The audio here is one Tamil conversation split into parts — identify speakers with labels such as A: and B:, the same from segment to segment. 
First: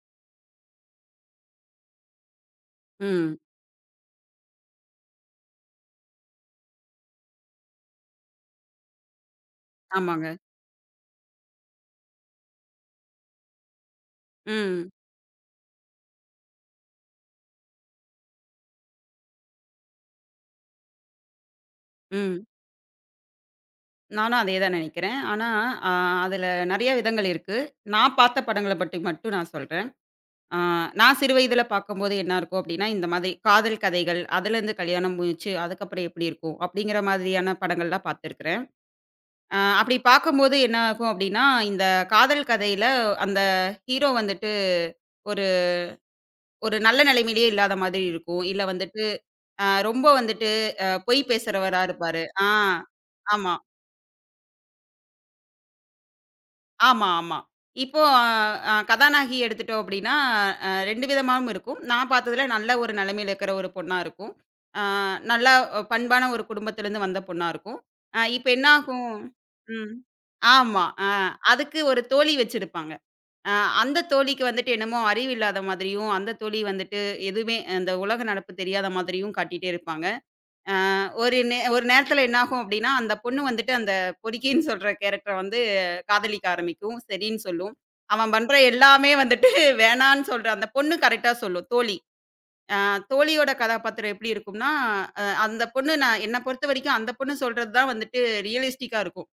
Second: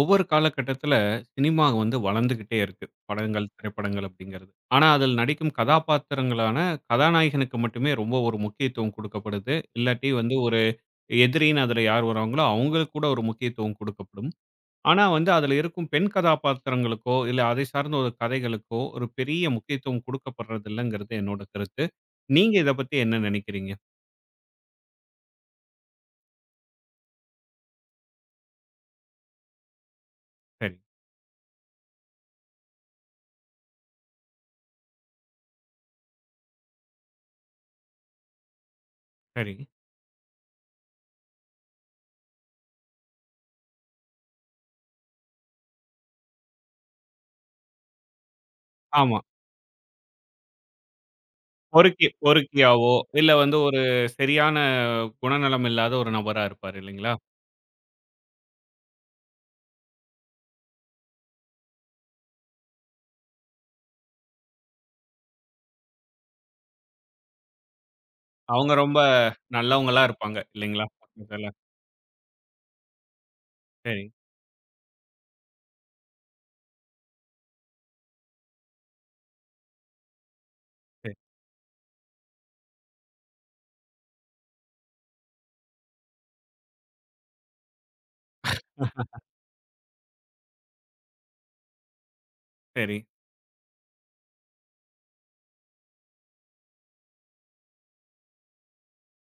A: ஒவ்வொரு காலகட்டத்துல சினிமா வந்து வளர்ந்துகிட்டே இருக்கு.
B: ம்.
A: படங்கள், திரைப்படங்கள் அப்படிங்கிறது. ஆனா, அதில் நடிக்கும் கதாபாத்திரங்களான கதாநாயகனுக்கு மட்டுமே ரொம்ப ஒரு முக்கியத்துவம் கொடுக்கப்படுது. இல்லாட்டி
B: ஆமாங்க.
A: வந்து ஒரு எதிரின்னு அதுல யார் வராங்களோ, அவங்களுக்கு கூட ஒரு முக்கியத்துவம் கொடுக்கப்படும்.
B: ம்.
A: ஆனா வந்து அதுல இருக்கும் பெண் கதாபாத்திரங்களுக்கோ, இல்ல அதை சார்ந்த ஒரு கதைகளுக்கோ ஒரு பெரிய முக்கியத்துவம் கொடுக்கப்படுறதில்லங்கிறது என்னோட கருத்து.
B: ம்.
A: நீங்க இத பத்தி என்ன நினைக்கிறீங்க?
B: நானும் அதே தான் நினைக்கிறேன். ஆனா, அ அதுல நெறைய விதங்கள் இருக்கு. நான் பார்த்த படங்கள பத்தி மட்டும் நான் சொல்றேன். அ
A: சரி,
B: நான் சிறு வயதில பார்க்கும்போது என்ன இருக்கும் அப்டின்னா, இந்த மாதிரி காதல் கதைகள், அதுலேருந்து கல்யாணம் முடிச்சு, அதுக்கப்புறம் எப்டி இருக்கும்? அப்டிங்கிற மாதிரியான படங்கள்லாம் பார்த்துருக்குறேன்.
A: சரி.
B: அப்டி பார்க்கும்போது என்ன ஆகும் அப்டின்னா, இந்த காதல் கதையில அந்த ஹீரோ வந்துட்டு ஒரு ஒரு நல்ல நிலைமையிலேயே இல்லாத மாதிரி இருக்கும். இல்ல வந்துட்டு
A: ஆமா.
B: ரொம்ப வந்துட்டு பொய் பேசுறவரா
A: பொறுக்கி
B: இருப்பாரு. ஆ.
A: பொறுக்கியாவோ, இல்ல
B: ஆமா.
A: வந்து ஒரு சரியான குணநலம் இல்லாத ஒரு நபரா இருப்பாரு
B: ஆமா,
A: இல்லைங்களா?
B: ஆமா. இப்போ அ அ கதாநாயகி எடுத்துட்டோம் அப்படின்னா, 2 விதமாவும் இருக்கும். நான் பார்த்ததுல நல்ல ஒரு நிலைமையில இருக்கிற ஒரு பொண்ணா இருக்கும். அ நல்லா பண்பான ஒரு குடும்பத்திலேருந்து வந்த பொண்ணா இருக்கும். இப்ப என்ன
A: அவங்க ரொம்ப
B: ஆகும்? ம்.
A: நல்லவங்களா இருப்பாங்க
B: ஆமா.
A: இல்லைங்களா? இதுல.
B: அதுக்கு ஒரு தோழி வச்சிருப்பாங்க. அ அந்த
A: சரி,
B: தோழிக்கு வந்துட்டு என்னமோ அறிவு இல்லாத மாதிரியும், அந்த தோழி வந்துட்டு எதுவுமே அந்த உலக நடப்பு தெரியாத மாதிரியும் காட்டிட்டே இருப்பாங்க.
A: சரி,
B: ஒரு நேரத்துல என்னாகும் அப்டின்னா, அந்த பொண்ணு வந்துட்டு அந்த பொறிக்கின்னு சொல்ற கேரக்டர வந்து காதலிக்க ஆரம்பிக்கும். சரின்னு சொல்லும். அவன் பண்ற எல்லாமே வந்துட்டு வேணான்னு சொல்ற அந்த பொண்ணு கரெக்ட்டா சொல்லும். தோழி.
A: சரி.
B: தோழியோட கதாபாத்திரம் எப்டி இருக்கும்னா, அந்த பொண்ணு நான் என்ன பொறுத்தவரைக்கும் அந்த பொண்ணு சொல்றது தான் வந்துட்டு ரியலிஸ்டிக்கா இருக்கும்.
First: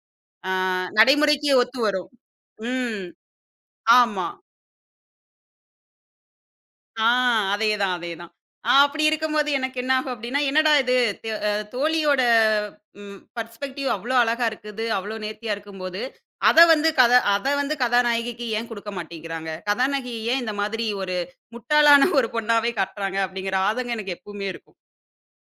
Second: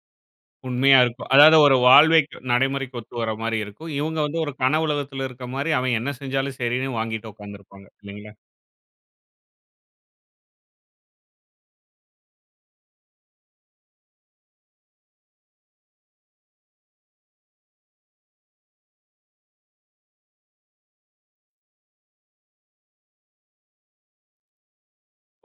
B: அ
A: உண்மையா இருக்கும்.
B: நடைமுறைக்கு
A: அதாவது ஒரு
B: ஒத்து வரும்.
A: வாழ்வைக்கு நடைமுறைக்கு
B: ம்.
A: ஒத்து வர மாரி இருக்கும். இவங்க
B: ஆமா.
A: வந்து ஒரு கனவுலகத்துல இருக்க மாரி அவன் என்ன செஞ்சாலும் சரின்னு
B: ஆ
A: வாங்கிட்டு உட்கார்ந்திருப்பாங்க
B: அதேதான், அதேதான்.
A: இல்லைங்களா?
B: அப்படி இருக்கும்போது எனக்கு என்ன ஆகும் அப்படின்னா, என்னடா இது? த் அ தோழியோட பெர்ஸ்பெக்டிவ் அவ்ளோ அழகா இருக்குது, அவ்ளோ நேர்த்தியா இருக்கும்போது, அத வந்து கதாநாயகிக்கு ஏன் குடுக்க மாட்டேங்கிறாங்க? கதாநாயகி ஏன் இந்த மாதிரி ஒரு முட்டாளான ஒரு பொண்ணாவே காட்டுறாங்க? அப்படிங்கிற ஆதங்கம் எனக்கு எப்பவுமே இருக்கும்.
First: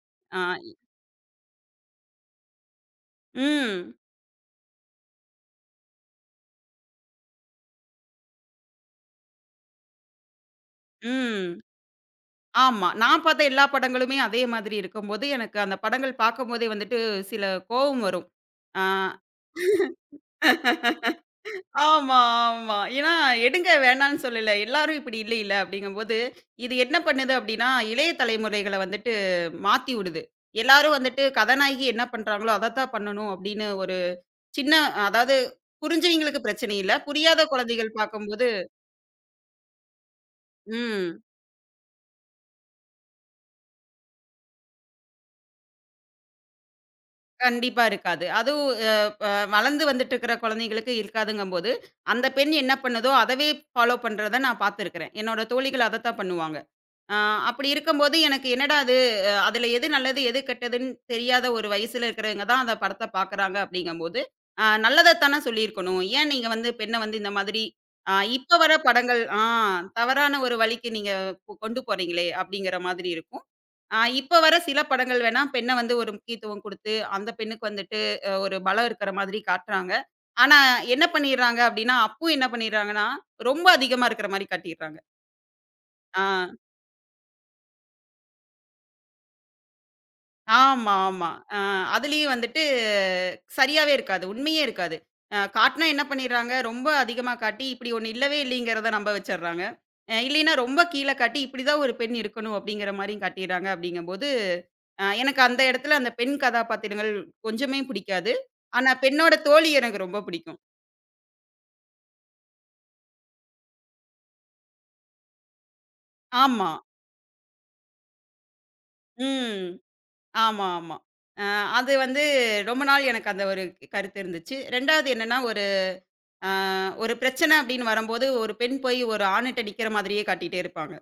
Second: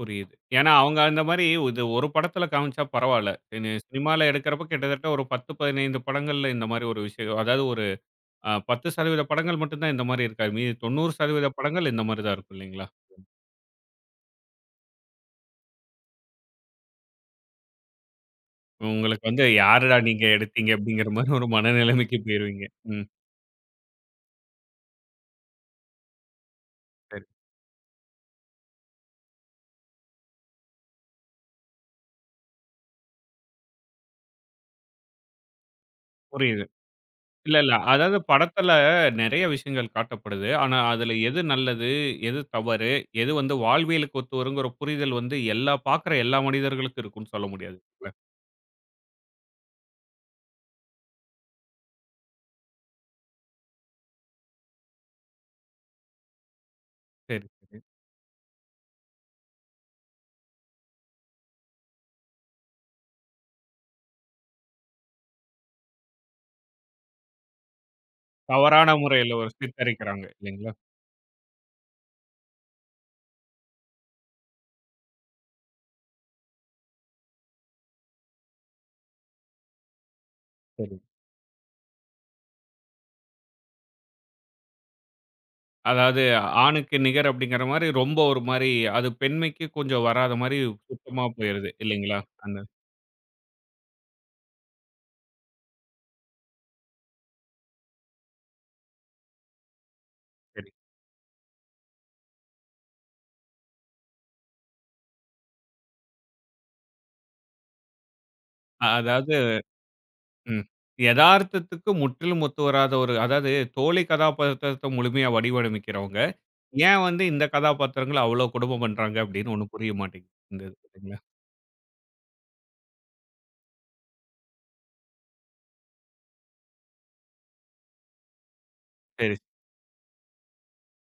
A: புரியுது.
B: ஆ
A: ஏன்னா அவங்க அந்த மாரி இது ஒரு படத்துல காமிச்சா பரவால்ல. இது
B: ம்,
A: சினிமால எடுக்கிறப்ப கிட்டத்தட்ட ஒரு 10, 15 படங்கள்ல இந்த மாரி ஒரு விஷயம் அதாவது ஒரு 10% படங்கள் மட்டும் தான் இந்த மாரி இருக்காது. மீதி 90%
B: ம்.
A: படங்கள் இந்த மாரி தான் இருக்கும் இல்லைங்களா?
B: ஆமா. நான் பார்த்த எல்லா படங்களுமே அதே மாதிரி இருக்கும்போது, எனக்கு அந்த படங்கள் பார்க்கும்போதே வந்துட்டு சில கோவம் வரும். ஆ.
A: உங்களுக்கு வந்து யாருடா நீங்க எடுத்தீங்க அப்படிங்கிற மாரி ஒரு மனநிலைமைக்கு
B: ஆமா,
A: போயிருவீங்க.
B: ஆமா.
A: ம்.
B: ஏன்னா, எடுங்க வேணான்னு சொல்லல. எல்லாரும் இப்படி இல்லைல்ல அப்படிங்கும்போது, இது என்ன
A: சரி.
B: பண்ணுது அப்படின்னா, இளைய தலைமுறைகள வந்துட்டு மாத்தி விடுது. எல்லாரும் வந்துட்டு கதாநாயகி என்ன பண்றாங்களோ, அதத்தான் பண்ணணும் அப்படின்னு ஒரு சின்ன அதாவது புரிஞ்சவங்களுக்கு
A: புரியுது.
B: பிரச்சனை இல்ல. புரியாத
A: இல்ல, இல்ல.
B: குழந்தைகள்
A: அதாவது
B: பார்க்கும்போது
A: படத்துல நெறைய விஷயங்கள் காட்டப்படுது. ஆனா அதுல
B: ம்.
A: எது நல்லது, எது தவறு, எது வந்து வாழ்வியலுக்கு ஒத்து வருங்கிற புரிதல் வந்து எல்லா பார்க்குற எல்லா மனிதர்களுக்கும் இருக்கும்னு சொல்ல முடியாது.
B: கண்டிப்பா
A: இல்ல.
B: இருக்காது. அதுவும் அ அ வளர்ந்து வந்துட்டு இருக்கிற குழந்தைங்களுக்கு இருக்காதுங்கும்போது, அந்த பெண் என்ன பண்ணுதோ, அதவே ஃபாலோ பண்றத நான் பார்த்துருக்கிறேன். என்னோட தோழிகள் அதத்தான் பண்ணுவாங்க. ஆ,
A: சரி,
B: அப்படி
A: சரி.
B: இருக்கும்போது எனக்கு என்னடா அது? அதுல எது நல்லது எது கெட்டதுன்னு தெரியாத ஒரு வயசுல இருக்கிறவங்க தான் அந்த படத்தை பாக்குறாங்க அப்படிங்கும்போது நல்லதைத்தானே சொல்லியிருக்கணும். ஏன் நீங்க வந்து பெண்ணை வந்து இந்த மாதிரி ஆ, இப்ப வர
A: தவறான
B: படங்கள்
A: முறையில
B: ஆ
A: ஒரு சித்தரிக்கிறாங்க
B: தவறான ஒரு
A: இல்லைங்களா?
B: வழிக்கு நீங்க கொண்டு போறீங்களே அப்படிங்கிற மாதிரி இருக்கும். இப்ப வர சில படங்கள் வேணா பெண்ணை வந்து ஒரு முக்கியத்துவம் கொடுத்து அந்த பெண்ணுக்கு வந்துட்டு ஒரு பலம் இருக்கிற மாதிரி காட்டுறாங்க. ஆனா
A: சரி.
B: என்ன பண்ணிடுறாங்க அப்படின்னா அப்பு என்ன பண்ணிடுறாங்கன்னா ரொம்ப அதிகமா இருக்கிற மாதிரி காட்டிடுறாங்க.
A: அதாவது ஆணுக்கு நிகர் அப்படிங்கிற மாரி ரொம்ப ஒரு மாரி அது பெண்மைக்கு கொஞ்சம் வராத மாரி
B: ஆமா,
A: சுத்தமா
B: ஆமா. அ
A: போயிருது இல்லைங்களா?
B: அதுலயும்
A: அந்த
B: வந்துட்டு சரியாவே இருக்காது. உண்மையே இருக்காது. காட்டுனா என்ன பண்ணிடுறாங்க, ரொம்ப அதிகமா காட்டி, இப்படி ஒண்ணு இல்லவே இல்லைங்கிறத நம்ப வச்சர்றாங்க. இல்லைன்னா
A: சரி.
B: ரொம்ப கீழ காட்டி, இப்படிதான் ஒரு பெண் இருக்கணும் அப்படிங்கிற மாரியும் காட்டிர்றாங்க. அப்படிங்கம்போது, எனக்கு அந்த இடத்துல அந்த பெண் கதாபாத்திரங்கள் கொஞ்சமே பிடிக்காது. ஆனா
A: அதாவது
B: பெண்ணோட தோழி எனக்கு ரொம்ப பிடிக்கும்.
A: ம். எதார்த்தத்துக்கு முற்றிலும் ஒத்து வராத ஒரு அதாவது தோழி கதாபாத்திரத்த முழுமையா வடிவமைக்கிறவங்க,
B: ஆமா.
A: ஏன் வந்து இந்த கதாபாத்திரங்கள அவ்வளோ கொடுமை பண்றாங்க அப்படின்னு
B: ம்.
A: ஒண்ணும் புரிய மாட்டேங்குது. இந்த
B: ஆமா,
A: இது
B: ஆமா.
A: இல்லைங்களா?
B: அ அது வந்து ரொம்ப நாள் எனக்கு அந்த ஒரு கருத்து இருந்துச்சு. 2வது என்னன்னா, ஆ ஒரு பிரச்சனை அப்படின்னு வரும்போது, ஒரு பெண் போய் ஒரு
A: சரி.
B: ஆணுட்ட நிக்கிற மாதிரியே காட்டிட்டே இருப்பாங்க.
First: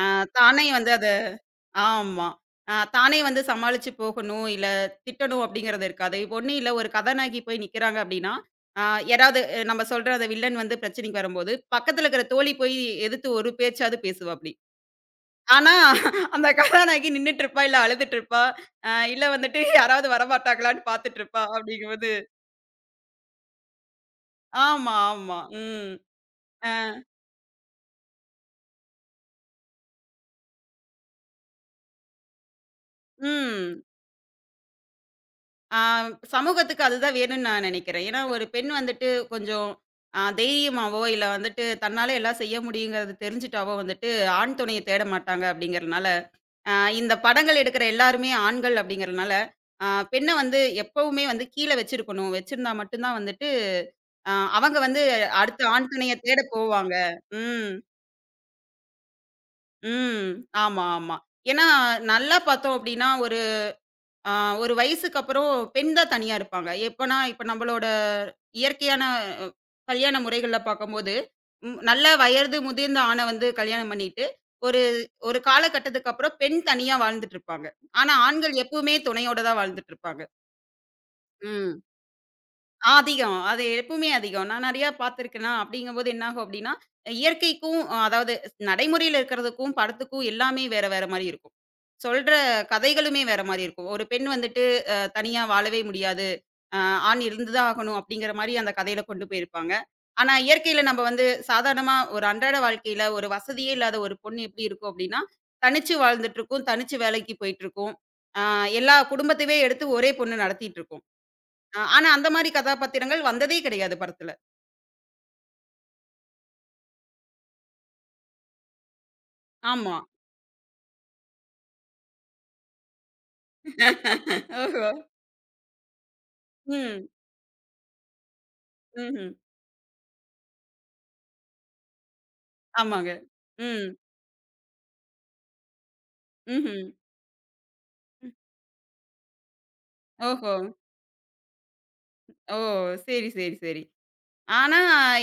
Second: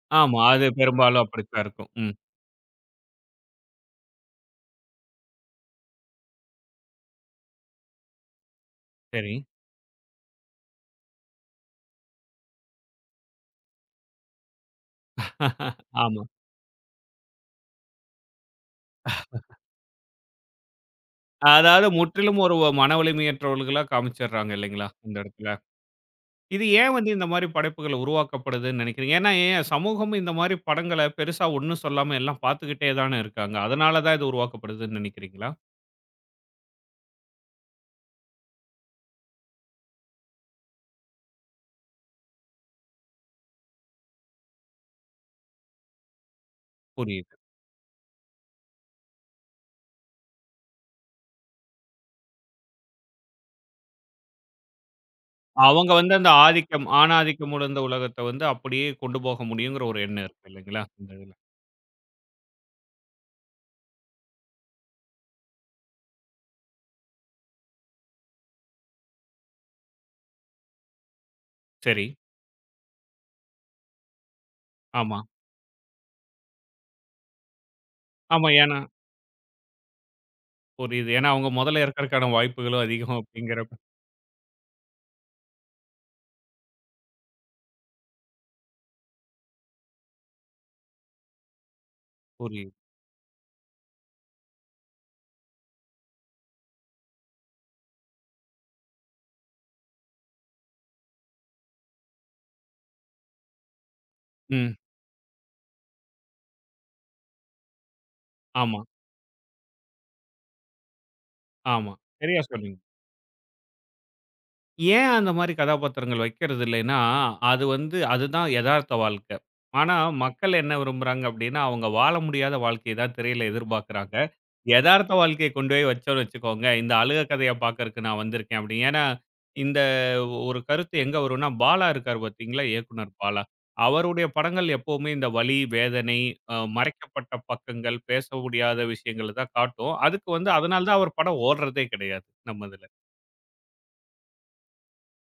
B: ஆ
A: ஆமா. அது
B: தானே வந்து அத.
A: பெரும்பாலும் அப்படித்தான் இருக்கும். ம்.
B: ஆமா. தானே வந்து சமாளிச்சு போகணும், இல்ல திட்டணும் அப்படிங்கிறது இருக்காது. இப்ப ஒண்ணும் இல்ல ஒரு கதாநாயகி போய் நிக்கிறாங்க அப்படின்னா, ஆ
A: சரி.
B: யாராவது நம்ம சொல்ற அந்த வில்லன் வந்து பிரச்சனைக்கு வரும்போது, பக்கத்துல இருக்கிற தோழி போய் எதிர்த்து ஒரு பேச்சாவது பேசுவாப்படி. ஆனா,
A: ஆமா.
B: அந்த கதாநாயகி நின்னுட்டு இருப்பா, இல்ல அழுதுட்டு இருப்பா, இல்ல வந்துட்டு யாராவது வரமாட்டாங்களான்னு பாத்துட்டு இருப்பா
A: அதாவது
B: அப்படிங்கும்போது
A: முற்றிலும் ஒரு மன வலிமையற்றவர்களா காமிச்சர்றாங்க இல்லைங்களா?
B: ஆமா,
A: இந்த
B: ஆமா.
A: இடத்துல.
B: ம்.
A: இது
B: அ
A: ஏன் வந்து இந்த மாரி படைப்புகள் உருவாக்கப்படுதுன்னு நினைக்கிறீங்க? ஏன்னா, ஏன் சமூகமும் இந்த மாரி படங்கள பெருசா ஒண்ணும் சொல்லாம எல்லாம் பார்த்துக்கிட்டே தானே இருக்காங்க.
B: ம்.
A: அதனால தான் இது உருவாக்கப்படுதுன்னு நினைக்கிறீங்களா?
B: ஆ சமூகத்துக்கு அதுதான் வேணும்னு நான் நினைக்கிறேன். ஏன்னா, ஒரு பெண் வந்துட்டு கொஞ்சம் தைரியமாவோ, இல்ல வந்துட்டு தன்னால எல்லாம் செய்ய முடியுங்கிறது தெரிஞ்சுட்டாவோ வந்துட்டு, ஆண் துணைய தேட மாட்டாங்க அப்படிங்கிறனால, அ இந்த
A: புரியுது.
B: படங்கள் எடுக்கிற எல்லாருமே ஆண்கள் அப்படிங்கிறனால, அ பெண்ண வந்து எப்பவுமே வந்து கீழ வச்சிருக்கணும். வச்சிருந்தா மட்டும் தான் வந்துட்டு, அ அவங்க வந்து அடுத்த ஆண்
A: அவங்க வந்து
B: துணைய
A: அந்த
B: தேட
A: ஆதிக்கம்,
B: போவாங்க.
A: ஆணாதிக்கம்
B: ம்,
A: உணர்ந்த உலகத்த வந்து அப்படியே கொண்டு போக முடியுங்கிற ஒரு எண்ணம்
B: ம்.
A: இருக்கு இல்லைங்களா?
B: ஆமா,
A: இந்த
B: ஆமா.
A: இதுல.
B: ஏன்னா, நல்லா பார்த்தோம் அப்படின்னா ஆ ஒரு வயசுக்கு அப்புறம் பெண் தான் தனியா இருப்பாங்க. எப்பன்னா, இப்ப நம்மளோட இயற்கையான அ கல்யாண முறைகள்ல பார்க்கும்போது,
A: சரி.
B: நல்ல வயது முதிர்ந்த ஆண வந்து கல்யாணம் பண்ணிட்டு, ஒரு
A: ஆமா.
B: ஒரு காலகட்டத்துக்கு அப்புறம் பெண் தனியா வாழ்ந்துட்டு இருப்பாங்க. ஆனா,
A: ஆமா.
B: ஆண்கள்
A: ஏன்னா
B: எப்பவுமே துணையோட தான் வாழ்ந்துட்டு இருப்பாங்க.
A: புரியுது. ஏன்னா அவங்க
B: ம்.
A: முதல்ல இருக்கறக்கான வாய்ப்புகளும் அதிகம்
B: அதிகம். அது
A: அப்படிங்கிறப்ப
B: எப்பவுமே அதிகம். நான் நெறையா பார்த்துருக்கேனா, அப்படிங்கும்போது என்னாகும் அப்படின்னா, இயற்கைக்கும் அதாவது நடைமுறையில இருக்கிறதுக்கும், படத்துக்கும் எல்லாமே வேற வேற மாரி இருக்கும். சொல்ற
A: புரியுது.
B: கதைகளுமே வேற மாரி இருக்கும். ஒரு பெண் வந்துட்டு தனியா வாழவே முடியாது. அ ஆண் இருந்து தான் ஆகணும் அப்படிங்கிற மாரி அந்த கதையில கொண்டு போயிருப்பாங்க. ஆனா இயற்கையில நம்ம வந்து சாதாரணமா ஒரு அன்றாட வாழ்க்கையில ஒரு வசதியே இல்லாத ஒரு பொண்ணு எப்படி
A: ம்.
B: இருக்கும் அப்படின்னா, தனிச்சு வாழ்ந்துட்டு இருக்கும். தனிச்சு வேலைக்கு போயிட்டு இருக்கும். அ
A: ஆமா,
B: எல்லா குடும்பத்தையே எடுத்து ஒரே பொண்ணு நடத்திட்டு இருக்கும். ஆ,
A: ஆமா.
B: ஆனா அந்த
A: சரியா
B: மாரி
A: சொன்னீங்க.
B: கதாபாத்திரங்கள் வந்ததே கிடையாது படத்துல.
A: ஏன் அந்த மாரி கதாபாத்திரங்கள் வைக்கிறது இல்லைன்னா, அது வந்து அதுதான் எதார்த்த வாழ்க்க. ஆனா,
B: ஆமா.
A: மக்கள் என்ன விரும்புறாங்க அப்டின்னா, அவங்க வாழ முடியாத வாழ்க்கைய தான் திரையில எதிர்பார்க்குறாங்க.
B: ஓஹோ!
A: எதார்த்த வாழ்க்கைய கொண்டு போய் வச்சோம்னு வச்சுக்கோங்க, இந்த
B: ம்.
A: அழுக கதைய பார்க்கறக்கு நான் வந்திருக்கேன் அப்டி. ஏன்னா,
B: ம்ஹ்ம்.
A: இந்த ஒரு கருத்து எங்க வரும்னா, பாலா இருக்காரு பார்த்தீங்களா?
B: ஆமாங்க.
A: இயக்குனர் பாலா.
B: ம்.
A: அவருடைய படங்கள் எப்பவுமே இந்த வலி, வேதனை,
B: ம்ஹ்ம்.
A: மறைக்கப்பட்ட பக்கங்கள், பேச
B: ம்.
A: முடியாத விஷயங்கள தான் காட்டும். அதுக்கு வந்து
B: ஓஹோ!
A: அதனால தான் அவர் படம் ஓடுறதே கிடையாது,
B: ஓ!
A: நம்ம இதுல.
B: சரி, சரி, சரி. ஆனா,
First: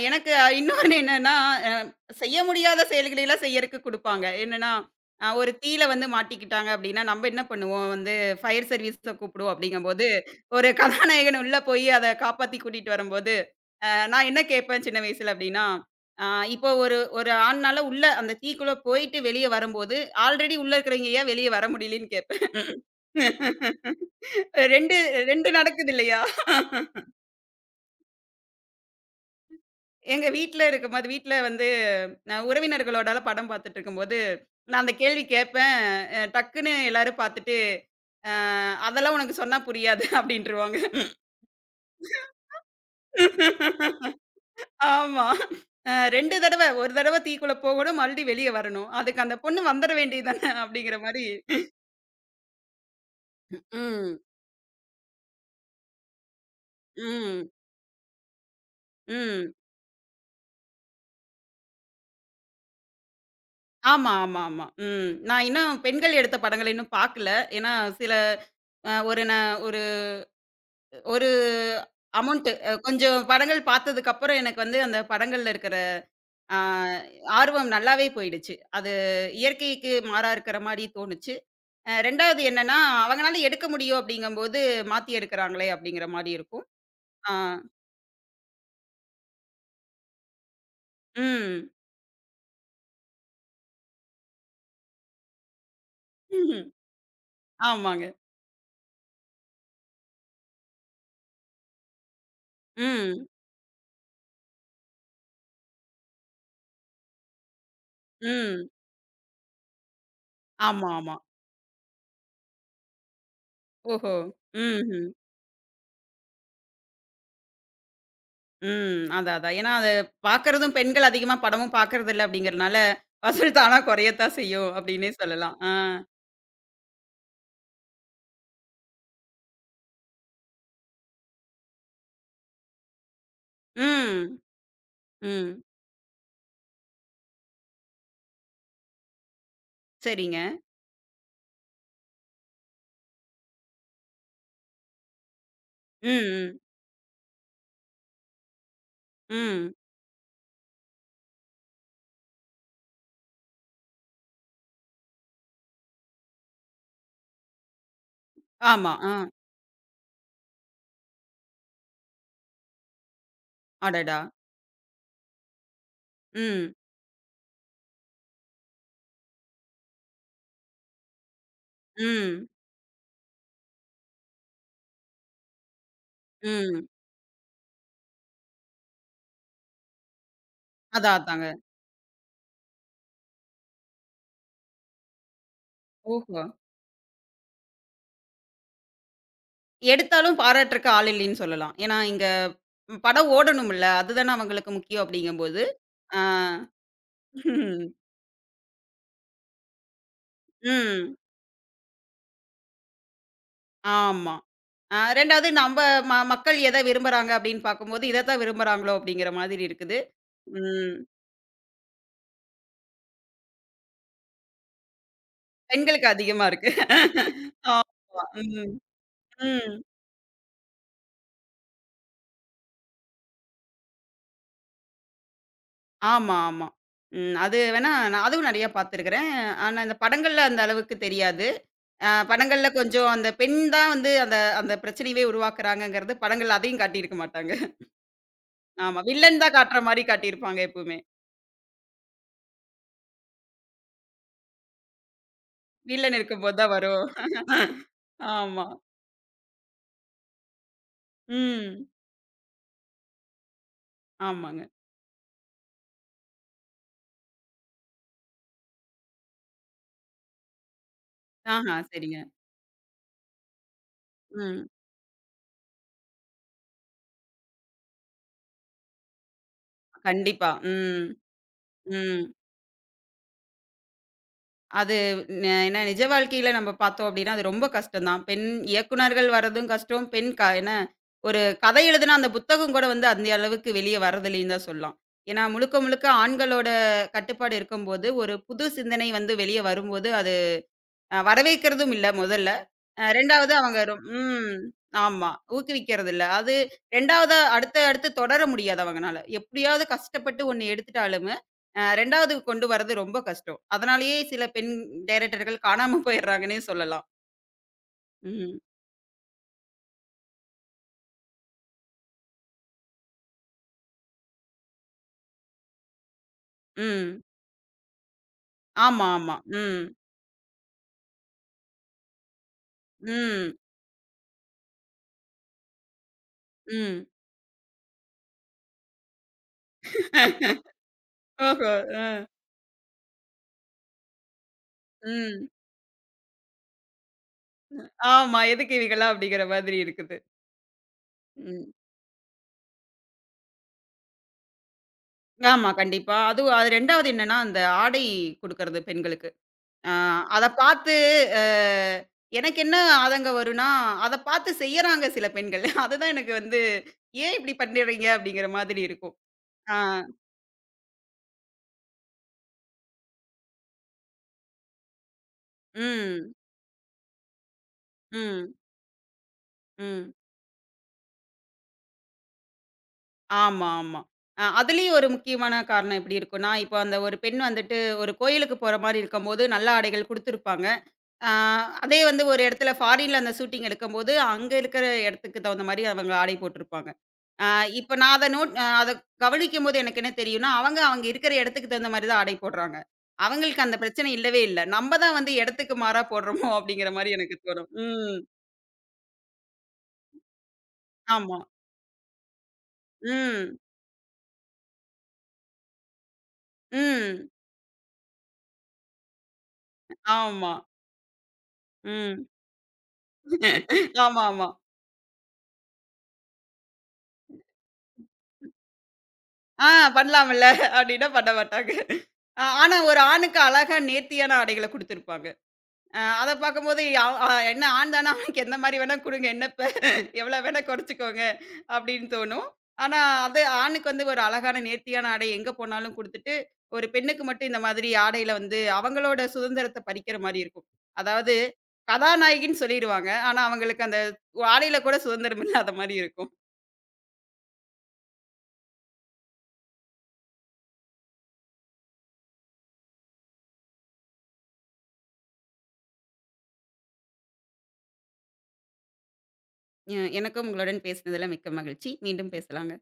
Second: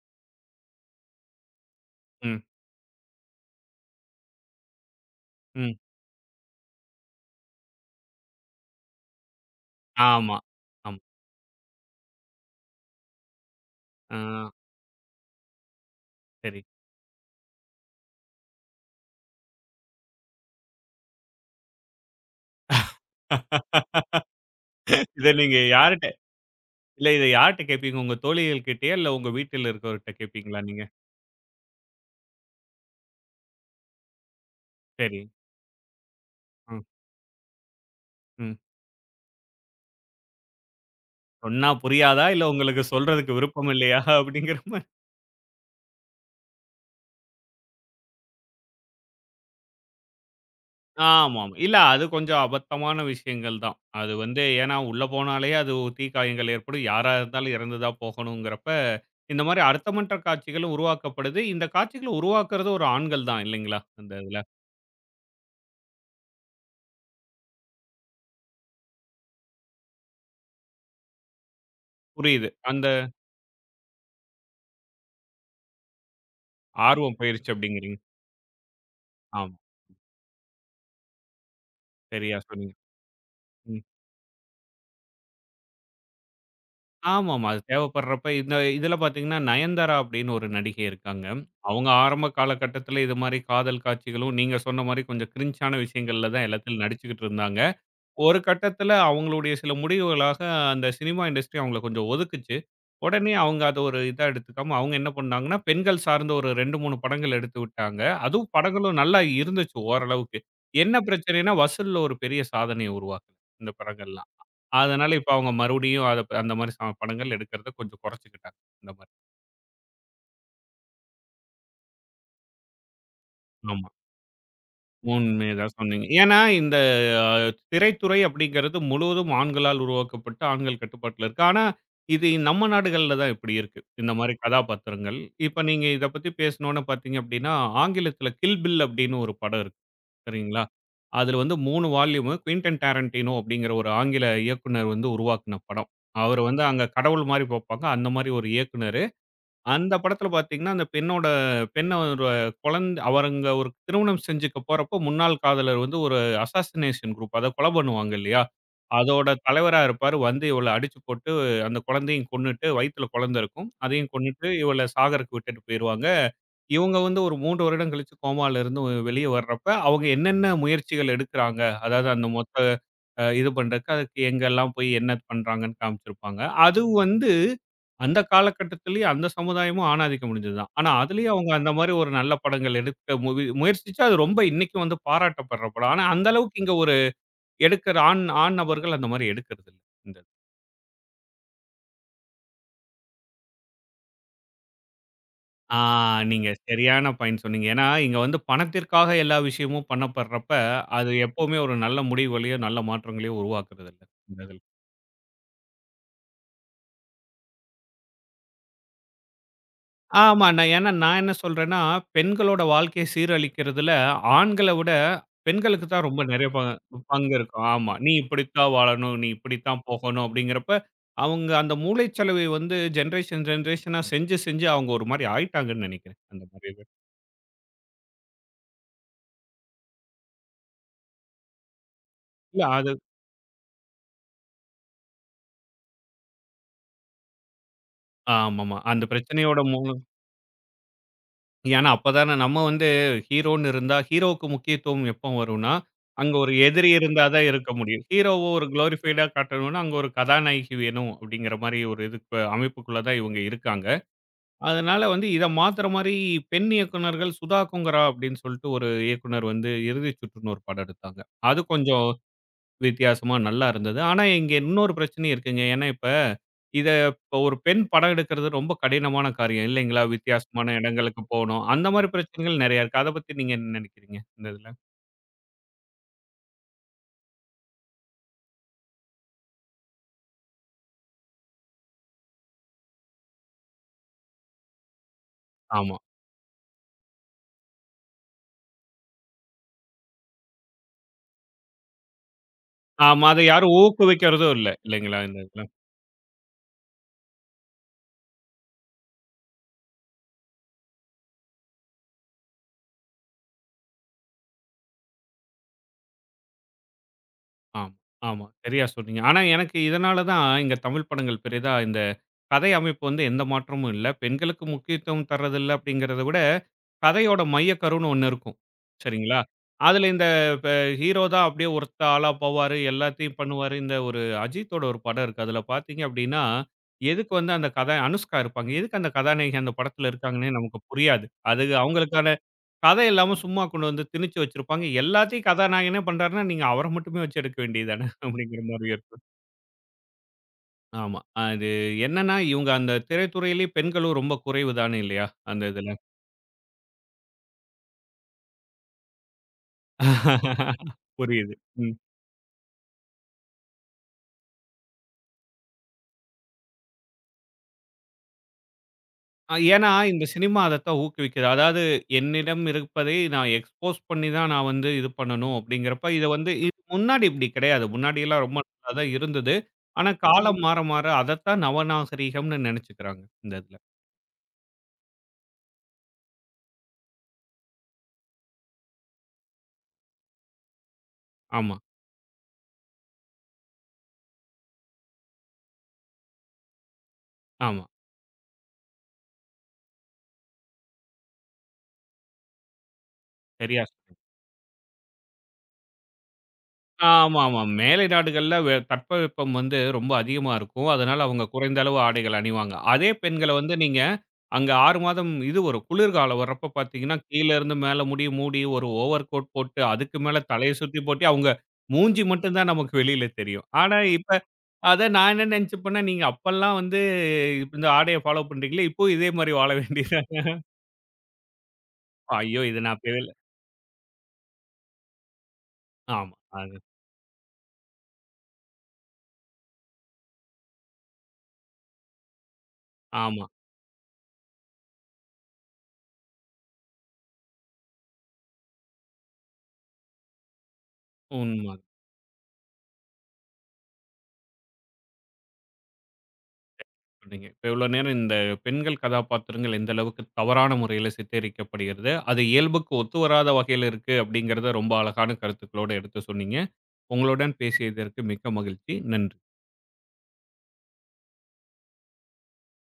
B: எனக்கு இன்னொன்னு என்னன்னா, அ செய்ய
A: ம்.
B: முடியாத செயல்களை எல்லாம் செய்யறக்கு குடுப்பாங்க. என்னன்னா, ஒரு
A: ம்.
B: தீயில வந்து மாட்டிக்கிட்டாங்க அப்டின்னா, நம்ப என்ன பண்ணுவோம், வந்து ஃபயர் சர்வீஸ கூப்பிடுவோம் அப்டிங்கும்போது,
A: ஆமா.
B: ஒரு
A: ஆமா.
B: கதாநாயகன் உள்ள போய் அத காப்பாத்தி கூட்டிட்டு வரும்போது
A: ஆ
B: நான் என்ன கேட்பேன் சின்ன வயசுல அப்டின்னா, அ
A: சரி.
B: இப்போ ஒரு ஒரு ஆண்னால உள்ள அந்த தீக்குள்ள போயிட்டு வெளிய வரும்போது, ஆல்ரெடி உள்ள இருக்கிறவங்க ஏன் வெளிய வர முடியலன்னு கேட்பேன். 2
A: இத
B: 2
A: நீங்க
B: நடக்குது
A: யார்ட்ட
B: இல்லையா?
A: இல்ல இத யார்ட்ட கேட்பீங்க? உங்க தோழிகள் கிட்டயா? இல்ல உங்க வீட்டில இருக்கவர்ட்ட
B: எங்க
A: கேட்பீங்களா
B: வீட்ல
A: நீங்க?
B: இருக்கும்போது வீட்ல வந்து நான் உறவினர்களோட படம் பார்த்துட்டு இருக்கும்போது, நான் அந்த
A: சரி.
B: கேள்வி கேட்பேன். டக்குன்னு
A: ம்,
B: எல்லாரும் பார்த்துட்டு, அ
A: ம்.
B: "அதெல்லாம் உனக்கு சொன்னா புரியாது" அப்டின்ருவாங்க.
A: சொன்னா புரியாதா? இல்ல உங்களுக்கு சொல்றதுக்கு விருப்பம் இல்லையா? அப்படிங்கிற மாரி.
B: ஆமா. 2 தடவ, ஒரு தடவ தீக்குள்ள போகணும், மறுபடியும் வெளிய வரணும். அதுக்கு அந்த பொண்ணு வந்துற வேண்டியது தானே அப்டிங்கிற மாரி
A: ஆமாமா. இல்ல அது கொஞ்சம் அபத்தமான விஷயங்கள் தான். அது
B: ம்.
A: வந்து ஏன்னா உள்ள போனாலே அது தீக்காயங்கள் ஏற்படும். யாரா
B: ம்.
A: இருந்தாலும் இறந்து தான் போகணுங்கிறப்ப, இந்த
B: ம்.
A: மாரி அர்த்தமற்ற காட்சிகளும் உருவாக்கப்படுது. இந்த காட்சிகள உருவாக்குறது ஒரு ஆண்கள் தான் இல்லைங்களா? அந்த
B: ஆமா,
A: இதுல.
B: ஆமா, ஆமா. ம். நான் இன்னும் பெண்கள் எடுத்த படங்கள இன்னும் பாக்கல. ஏன்னா சில அ ஒரு நான் ஒரு ஒரு
A: புரியுது.
B: அமௌண்ட்
A: அந்த
B: கொஞ்சம் படங்கள் பாத்ததுக்கப்புறம் எனக்கு வந்து அந்த படங்கள்ல இருக்கிற அ
A: ஆர்வம் போயிருச்சு
B: ஆர்வம்
A: அப்படிங்கிறீங்க.
B: நல்லாவே போயிடுச்சு. அது
A: ஆமா.
B: இயற்கைக்கு மாறா இருக்கிற மாரி தோணுச்சு.
A: சரியா
B: 2வது
A: சொன்னீங்க.
B: என்னன்னா, அவங்கனால எடுக்க
A: ம்.
B: முடியும் அப்படிங்கும்போது மாத்தி எடுக்குறாங்களே அப்படிங்கிற மாரி இருக்கும். ஆ.
A: ஆமாமா. அது தேவைப்படுறப்ப இந்த இதுல பார்த்தீங்கன்னா, நயன்தாரா அப்படின்னு ஒரு நடிகை இருக்காங்க.
B: ம்.
A: அவங்க ஆரம்ப காலகட்டத்தில இது மாரி காதல் காட்சிகளும், நீங்க சொன்ன மாரி கொஞ்சம் கிரின்ஞ்சான விஷயங்கள்ல தான்
B: ம்,
A: எல்லாத்திலும் நடிச்சுக்கிட்டு இருந்தாங்க.
B: ஆமாங்க.
A: ஒரு கட்டத்தில அவங்களுடைய சில முடிவுகளாக அந்த சினிமா இண்டஸ்ட்ரி அவங்கள கொஞ்சம் ஒதுக்குச்சு.
B: ம்.
A: உடனே அவங்க அத ஒரு இதா எடுத்துக்காம, அவங்க என்ன பண்ணாங்கன்னா, பெண்கள் சார்ந்த ஒரு 2, 3 படங்கள் எடுத்து விட்டாங்க. அதுவும்
B: ம்.
A: படங்களும் நல்லா இருந்துச்சு ஓரளவுக்கு.
B: ஆமா,
A: என்ன
B: ஆமா.
A: பிரச்சனைன்னா, வசூல்ல ஒரு பெரிய சாதனைய உருவாக்கல, இந்த
B: ஓஹோ!
A: படங்கள்லாம்.
B: ம்ஹ்ம்.
A: அதனால இப்ப அவங்க மறுபடியும் அத அந்த மாரி படங்கள் எடுக்கிறத கொஞ்சம் குறைச்சுக்கிட்டாங்க. இந்த
B: ம்.
A: மாரி.
B: அதான், அதான். ஏன்னா அத பார்க்கறதும் பெண்கள் அதிகமா படமும் பார்க்கறதில்ல அப்படிங்கிறனால, வசூல் தானா
A: ஆமா.
B: குறையத்தான் செய்யும் அப்படின்னே சொல்லலாம். ஆ.
A: உண்மையதான் சொன்னீங்க. ஏன்னா இந்த அ திரைத்துறை அப்படிங்கிறது முழுவதும் ஆண்களால் உருவாக்கப்பட்டு, ஆண்கள் கட்டுப்பாட்டுல இருக்கு. ஆனா, இது நம்ம நாடுகள்ல தான் இப்படி இருக்கு. இந்த மாரி
B: ம்.
A: கதாபாத்திரங்கள். இப்ப
B: ம்.
A: நீங்க இத பத்தி பேசணும்னு பார்த்தீங்க அப்படின்னா, ஆங்கிலத்தில கில் பில் அப்படின்னு ஒரு படம் இருக்கு.
B: சரிங்க.
A: சரிங்களா? அதுல வந்து 3 வால்யூமு குயின்டன் டாரன்டினோ அப்படிங்கிற ஒரு ஆங்கில இயக்குனர் வந்து உருவாக்குன படம்.
B: ம்,
A: அவர்
B: ம்.
A: வந்து அங்க கடவுள் மாரி பார்ப்பாங்க. அந்த மாரி ஒரு இயக்குனர்.
B: ம்.
A: அந்த படத்துல பாத்தீங்கன்னா, அந்த பெண்ணோட பெண்ண ஒரு குழந்தை அவருங்க ஒரு திருமணம் செஞ்சுக்க போறப்போ, முன்னாள் காதலர் வந்து ஒரு அசாசினேஷன் குரூப் அத கொலை பண்ணுவாங்க இல்லையா?
B: ஆமா. ஆ.
A: அதோட தலைவரா இருப்பாரு. வந்து இவள அடிச்சு போட்டு அந்த குழந்தையும் கொன்னுட்டு வயித்துல குழந்தை இருக்கும். அதையும்
B: அடடா!
A: கொன்னுட்டு இவள சாகறக்கு விட்டுட்டு போயிருவாங்க.
B: ம்.
A: இவங்க வந்து ஒரு 3 வருடம் கழிச்சு கோமால இருந்து வெளிய வர்றப்ப, அவங்க என்னென்ன முயற்சிகள் எடுக்குறாங்க. அதாவது அந்த
B: ம்.
A: மொத்த இது பண்றதுக்கு, அதுக்கு எங்கெல்லாம் போய் என்ன பண்றாங்கன்னு காமிச்சிருப்பாங்க. அது
B: ம்.
A: வந்து அந்த காலகட்டத்திலேயே அந்த சமுதாயமும் ஆணாதிக்கம் முடிஞ்சதுதான். ஆனா,
B: அதான்,
A: அதிலேயும்
B: அதாங்க.
A: அவங்க அந்த மாரி ஒரு நல்ல படங்கள் எடுக்க முயற்சிச்சா, அது ரொம்ப இன்னைக்கு வந்து பாராட்டப்படுற படம். ஆனா, அந்த
B: ஓஹோ!
A: அளவுக்கு இங்க ஒரு எடுக்கிற ஆண் ஆண் நபர்கள் அந்த மாரி எடுக்கிறது இல்ல. இந்த
B: எடுத்தாலும் பாராட்டுறக்கு ஆள் இல்லைன்னு சொல்லலாம். ஏன்னா இங்க படம் ஓடணும்ல. அதுதானே அவங்களுக்கு முக்கியம் அப்படிங்கும்போது.
A: ஆ
B: ஆ.
A: நீங்க சரியான பாயிண்ட் சொன்னீங்க. ஏன்னா, இங்க வந்து பணத்திற்காக எல்லா விஷயமும் பண்ணப்படுறப்ப, அது
B: ம்.
A: எப்பவுமே ஒரு நல்ல முடிவுகளையோ, நல்ல மாற்றங்களையோ உருவாக்குறதில்ல.
B: ஆமா.
A: இந்த இதுல.
B: 2வது நம்ப மக்கள் எத விரும்புறாங்க அப்படின்னு பார்க்கும்போது, இதத்தான் விரும்புறாங்களோ அப்படிங்கிற மாதிரி இருக்குது.
A: ஆமா. நான் ஏன்னா
B: ம்.
A: நான் என்ன சொல்றேன்னா, பெண்களோட வாழ்க்கைய சீரழிக்கிறதுல ஆண்கள விட பெண்களுக்கு தான்
B: பெண்களுக்கு
A: ரொம்ப
B: அதிகமா
A: நெறைய
B: இருக்கு.
A: பங்கு இருக்கும். ஆமா. நீ
B: ஆமா. ம்.
A: இப்படித்தான் வாழணும், நீ
B: ம்.
A: இப்படித்தான் போகணும் அப்படிங்கிறப்ப, அவங்க அந்த மூளைச்சலவை வந்து ஜெனரேஷன் ஜெனரேஷனா செஞ்சு செஞ்சு அவங்க ஒரு மாரி ஆயிட்டாங்கன்னு நெனைக்கிறேன்.
B: ஆமா,
A: அந்த
B: ஆமா.
A: மாரி இது.
B: ம். அது வேணா நான் அதுவும் நெறைய பார்த்துருக்கிறேன். ஆனா, இந்த படங்கள்ல அந்த அளவுக்கு தெரியாது.
A: இல்ல
B: படங்கள்ல
A: அது
B: கொஞ்சம் அந்த பெண் தான் வந்து அந்த அந்த பிரச்சனையவே உருவாக்குறாங்கங்கிறது படங்கள்ல அதையும் காட்டியிருக்க மாட்டாங்க.
A: ஆமாமா.
B: ஆமா.
A: அந்த
B: வில்லன் தான்
A: பிரச்சனையோட
B: காட்டுற மாரி காட்டியிருப்பாங்க எப்பவுமே.
A: ஏன்னா, அப்பதானே நம்ம வந்து ஹீரோன்னு இருந்தா ஹீரோவுக்கு முக்கியத்துவம் எப்போ வரும்னா,
B: வில்லன்
A: அங்க ஒரு
B: இருக்கும்போது தான்
A: எதிரி
B: வரும்.
A: இருந்தா தான் இருக்க முடியும். ஹீரோவ ஒரு
B: ஆமா.
A: குளோரிஃபைடா காட்டணும்னா, அங்க ஒரு கதாநாயகி வேணும் அப்படிங்கிற மாரி
B: ம்.
A: ஒரு இதுக்கு அமைப்புக்குள்ள தான் இவங்க இருக்காங்க.
B: ஆமாங்க.
A: அதனால வந்து இத மாத்துற மாரி பெண் இயக்குனர்கள் சுதா கொங்கரா அப்படின்னு சொல்லிட்டு ஒரு இயக்குனர் வந்து இறுதி சுற்றுன்னு ஒரு படம் எடுத்தாங்க. அது
B: ஆஹா,
A: கொஞ்சம்
B: சரிங்க.
A: வித்தியாசமா நல்லா இருந்தது. ஆனா, இங்க
B: ம்.
A: இன்னொரு பிரச்சனை இருக்குங்க. ஏன்னா, இப்ப இத இப்ப ஒரு பெண் படம் எடுக்கிறது ரொம்ப கடினமான காரியம் இல்லைங்களா?
B: கண்டிப்பா.
A: வித்தியாசமான
B: ம்.
A: இடங்களுக்கு போணும். அந்த மாரி
B: ம்.
A: பிரச்சனைகள் நெறைய இருக்கு. அத பத்தி நீங்க என்ன நெனைக்கிறீங்க? இந்த இதுல.
B: அது ஏன்னா நிஜ வாழ்க்கையில நம்ம பார்த்தோம் அப்படின்னா, அது ரொம்ப கஷ்டம் தான். பெண் இயக்குனர்கள் வரதும் கஷ்டம். பெண் என்ன ஒரு கதை எழுதுனா அந்த புத்தகம் கூட வந்து அந்த அளவுக்கு வெளிய வரதில்லைன்னு தான் சொல்லலாம். ஏன்னா முழுக்க
A: ஆமா.
B: முழுக்க ஆண்களோட கட்டுப்பாடு இருக்கும்போது, ஒரு புது சிந்தனை வந்து வெளிய வரும்போது, அது வரவேற்கிறதும் இல்ல முதல்ல.
A: ஆமா. அத
B: 2வது
A: யாரும்
B: அவங்க ரொம் ம்.
A: ஊக்குவிக்கிறதும் இல்ல. இல்லைங்களா?
B: ஆமா.
A: இந்த இதுல.
B: ஊக்குவிக்கிறது இல்ல. அது 2வதா அடுத்து, அடுத்து தொடர முடியாது அவங்கனால. எப்படியாவது கஷ்டப்பட்டு 1 எடுத்துட்டாலுமே, 2வது கொண்டு வரது ரொம்ப கஷ்டம். அதனாலேயே சில பெண் டைரக்டர்கள் காணாம போயிடுறாங்கன்னே சொல்லலாம்.
A: ஆமா, ஆமா.
B: ம்.
A: சரியா சொன்னீங்க. ஆனா, எனக்கு இதனால தான் இங்க தமிழ் படங்கள் பெரிதா இந்த கதை அமைப்பு வந்து எந்த மாற்றமும் இல்ல. பெண்களுக்கு முக்கியத்துவம் தர்றதில்ல அப்படிங்கிறத விட,
B: ம்.
A: கதையோட மையக்கருன்னு ஒண்ணு இருக்கும்.
B: ஆமா, ஆமா.
A: சரிங்களா?
B: ம்.
A: அதுல இந்த இப்ப ஹீரோ தான் அப்படியே ஒர்த்த ஆளா போவாரு. எல்லாத்தையும்
B: ம்.
A: பண்ணுவாரு. இந்த ஒரு அஜித்தோட ஒரு படம் இருக்கு. அதுல பார்த்தீங்க அப்படின்னா,
B: ம்.
A: எதுக்கு வந்து அந்த கதை அனுஷ்கா இருப்பாங்க. எதுக்கு அந்த கதாநாயகி அந்த படத்துல இருக்காங்கன்னே நமக்கு புரியாது. அது
B: ஓஹோ! அ.
A: அவங்களுக்கான கதை இல்லாம சும்மா கொண்டு வந்து திணிச்சு வச்சிருப்பாங்க. எல்லாத்தையும்
B: ம்.
A: கதாநாயகனே பண்றாருன்னா, நீங்க அவர மட்டுமே வச்சு எடுக்க வேண்டியது தானே
B: ஆமா.
A: அப்படிங்கிற
B: எதுக்கு
A: மாரி
B: இவைகள்லாம்
A: இருக்கும்.
B: அப்படிங்கிற மாதிரி இருக்குது.
A: ஆமா.
B: ம்.
A: அது என்னன்னா, இவங்க அந்த திரைத்துறையிலேயே பெண்களும் ரொம்ப குறைவு தானே இல்லையா? அந்த
B: ஆமா,
A: இதுல.
B: கண்டிப்பா. அதுவும் அது 2வது என்னன்னா, அந்த ஆடை குடுக்கறது பெண்களுக்கு. ஆ அத பாத்து அ
A: புரியுது. ம்.
B: எனக்கு என்ன ஆதங்கம் வரும்னா, அத பாத்து செய்யறாங்க சில பெண்கள். அதுதான் எனக்கு வந்து "ஏன் இப்படி பண்ணுறீங்க?" அப்படிங்கிற மாதிரி இருக்கும். ஆ.
A: ஏன்னா, இந்த சினிமா அதத்தான் ஊக்குவிக்குது. அதாவது என்னிடம் இருப்பதை நான் எக்ஸ்போஸ் பண்ணி தான் நான் வந்து இது பண்ணணும் அப்படிங்கிறப்ப, இத
B: ம்.
A: வந்து இது முன்னாடி இப்படி கிடையாது. முன்னாடிலாம்
B: ம்.
A: ரொம்ப நல்லா தான் இருந்தது. ஆனா
B: ம்.
A: காலம் மாற மாற அதத்தான் நவநாகரீகம்னு நெனைச்சுக்கிறாங்க, இந்த
B: ஆமா,
A: இதுல.
B: ஆமா. அதுலயும் ஒரு முக்கியமான காரணம் எப்படி இருக்கும்னா, இப்போ அந்த ஒரு பெண் வந்துட்டு ஒரு கோயிலுக்கு போற மாரி இருக்கும்போது, நல்ல ஆடைகள் குடுத்துருப்பாங்க. ஆ,
A: ஆமா,
B: அதே வந்து ஒரு இடத்துல ஃபாரின்ல அந்த ஷூட்டிங் எடுக்கும்போது, அங்க இருக்கிற இடத்துக்கு தகுந்த மாரி அவங்க ஆடை போட்டிருப்பாங்க. ஆ
A: ஆமா.
B: இப்ப நான் அத நோட் அ அத கவனிக்கும்போது எனக்கு என்ன தெரியும்னா, அவங்க அவங்க இருக்கிற இடத்துக்கு தகுந்த மாரி தான் ஆடை போடுறாங்க. அவங்களுக்கு அந்த
A: சரியா
B: பிரச்சனை
A: சொன்னீங்க.
B: இல்லவே இல்ல. நம்ம தான் வந்து இடத்துக்கு மாறா போடுறோமோ அப்படிங்கிற மாரி எனக்கு
A: ஆமாமா.
B: தோணும்.
A: மேலை
B: ம்.
A: நாடுகள்ல தட்பவெப்பம் வந்து ரொம்ப அதிகமா இருக்கும். அதனால
B: ஆமா.
A: அவங்க குறைந்த அளவு ஆடைகள் அணிவாங்க. அதே பெண்கள
B: ம்.
A: வந்து நீங்க அங்க 6 மாதம் இது வரும். குளிர்காலம் வர்றப்ப பார்த்தீங்கன்னா,
B: ம்.
A: கீழ இருந்து மேல முடிய மூடி ஒரு ஓவர் கோட் போட்டு, அதுக்கு மேல
B: ஆமா.
A: தலைய சுத்தி போட்டு, அவங்க மூஞ்சி
B: ம்.
A: மட்டும் தான் நமக்கு வெளியில தெரியும். ஆனா,
B: ஆமா,
A: இப்ப
B: ஆமா.
A: அத நான் என்ன நெனச்சுப்பேன்னா, நீங்க அப்பல்லாம் வந்து இந்த ஆடைய ஃபாலோ பண்றீங்களே, இப்பவும் இதே மாரி
B: ஆ
A: வாழ வேண்டியதா
B: பண்ணலாம்ல அப்படின்னா பண்ண மாட்டாங்க.
A: ஐயோ! இத
B: ஆனா
A: நான்
B: ஒரு
A: அப்பவே இல்ல.
B: ஆணுக்கு அழகா நேர்த்தியான ஆடைகள குடுத்திருப்பாங்க. அத
A: ஆமா. அது
B: பார்க்கும்போது அவ் அ என்ன ஆண் தானா அவனுக்கு எந்த மாரி வேணா குடுங்க. என்ன இப்ப எவ்வளோ வேணா குறைச்சுக்கோங்க அப்படின்னு தோணும். ஆனா அது
A: ஆமா.
B: ஆணுக்கு வந்து ஒரு அழகான நேர்த்தியான ஆடை எங்க போனாலும் குடுத்துட்டு, ஒரு பெண்ணுக்கு மட்டும் இந்த மாதிரி ஆடையில வந்து அவங்களோட சுதந்திரத்த பறிக்கிற மாரி இருக்கும். அதாவது
A: உண்ம.
B: கதாநாயகின்னு சொல்லிருவாங்க. ஆனா அவங்களுக்கு அந்த ஆடையில கூட சுதந்திரம் இல்லாத மாரி இருக்கும்.
A: சொன்னீங்க. இப்ப இவ்வளோ நேரம் இந்த பெண்கள் கதாபாத்திரங்கள் எந்த அளவுக்கு தவறான முறையில சித்தரிக்கப்படுகிறது, அது இயல்புக்கு ஒத்து வராத வகையில இருக்கு அப்படிங்கிறத ரொம்ப அழகான கருத்துக்களோட எடுத்து சொன்னீங்க. உங்களுடன் பேசியதற்கு மிக்க மகிழ்ச்சி. நன்றி.
B: எனக்கும் உங்களுடன் பேசினதுல மிக்க மகிழ்ச்சி. மீண்டும் பேசலாங்க.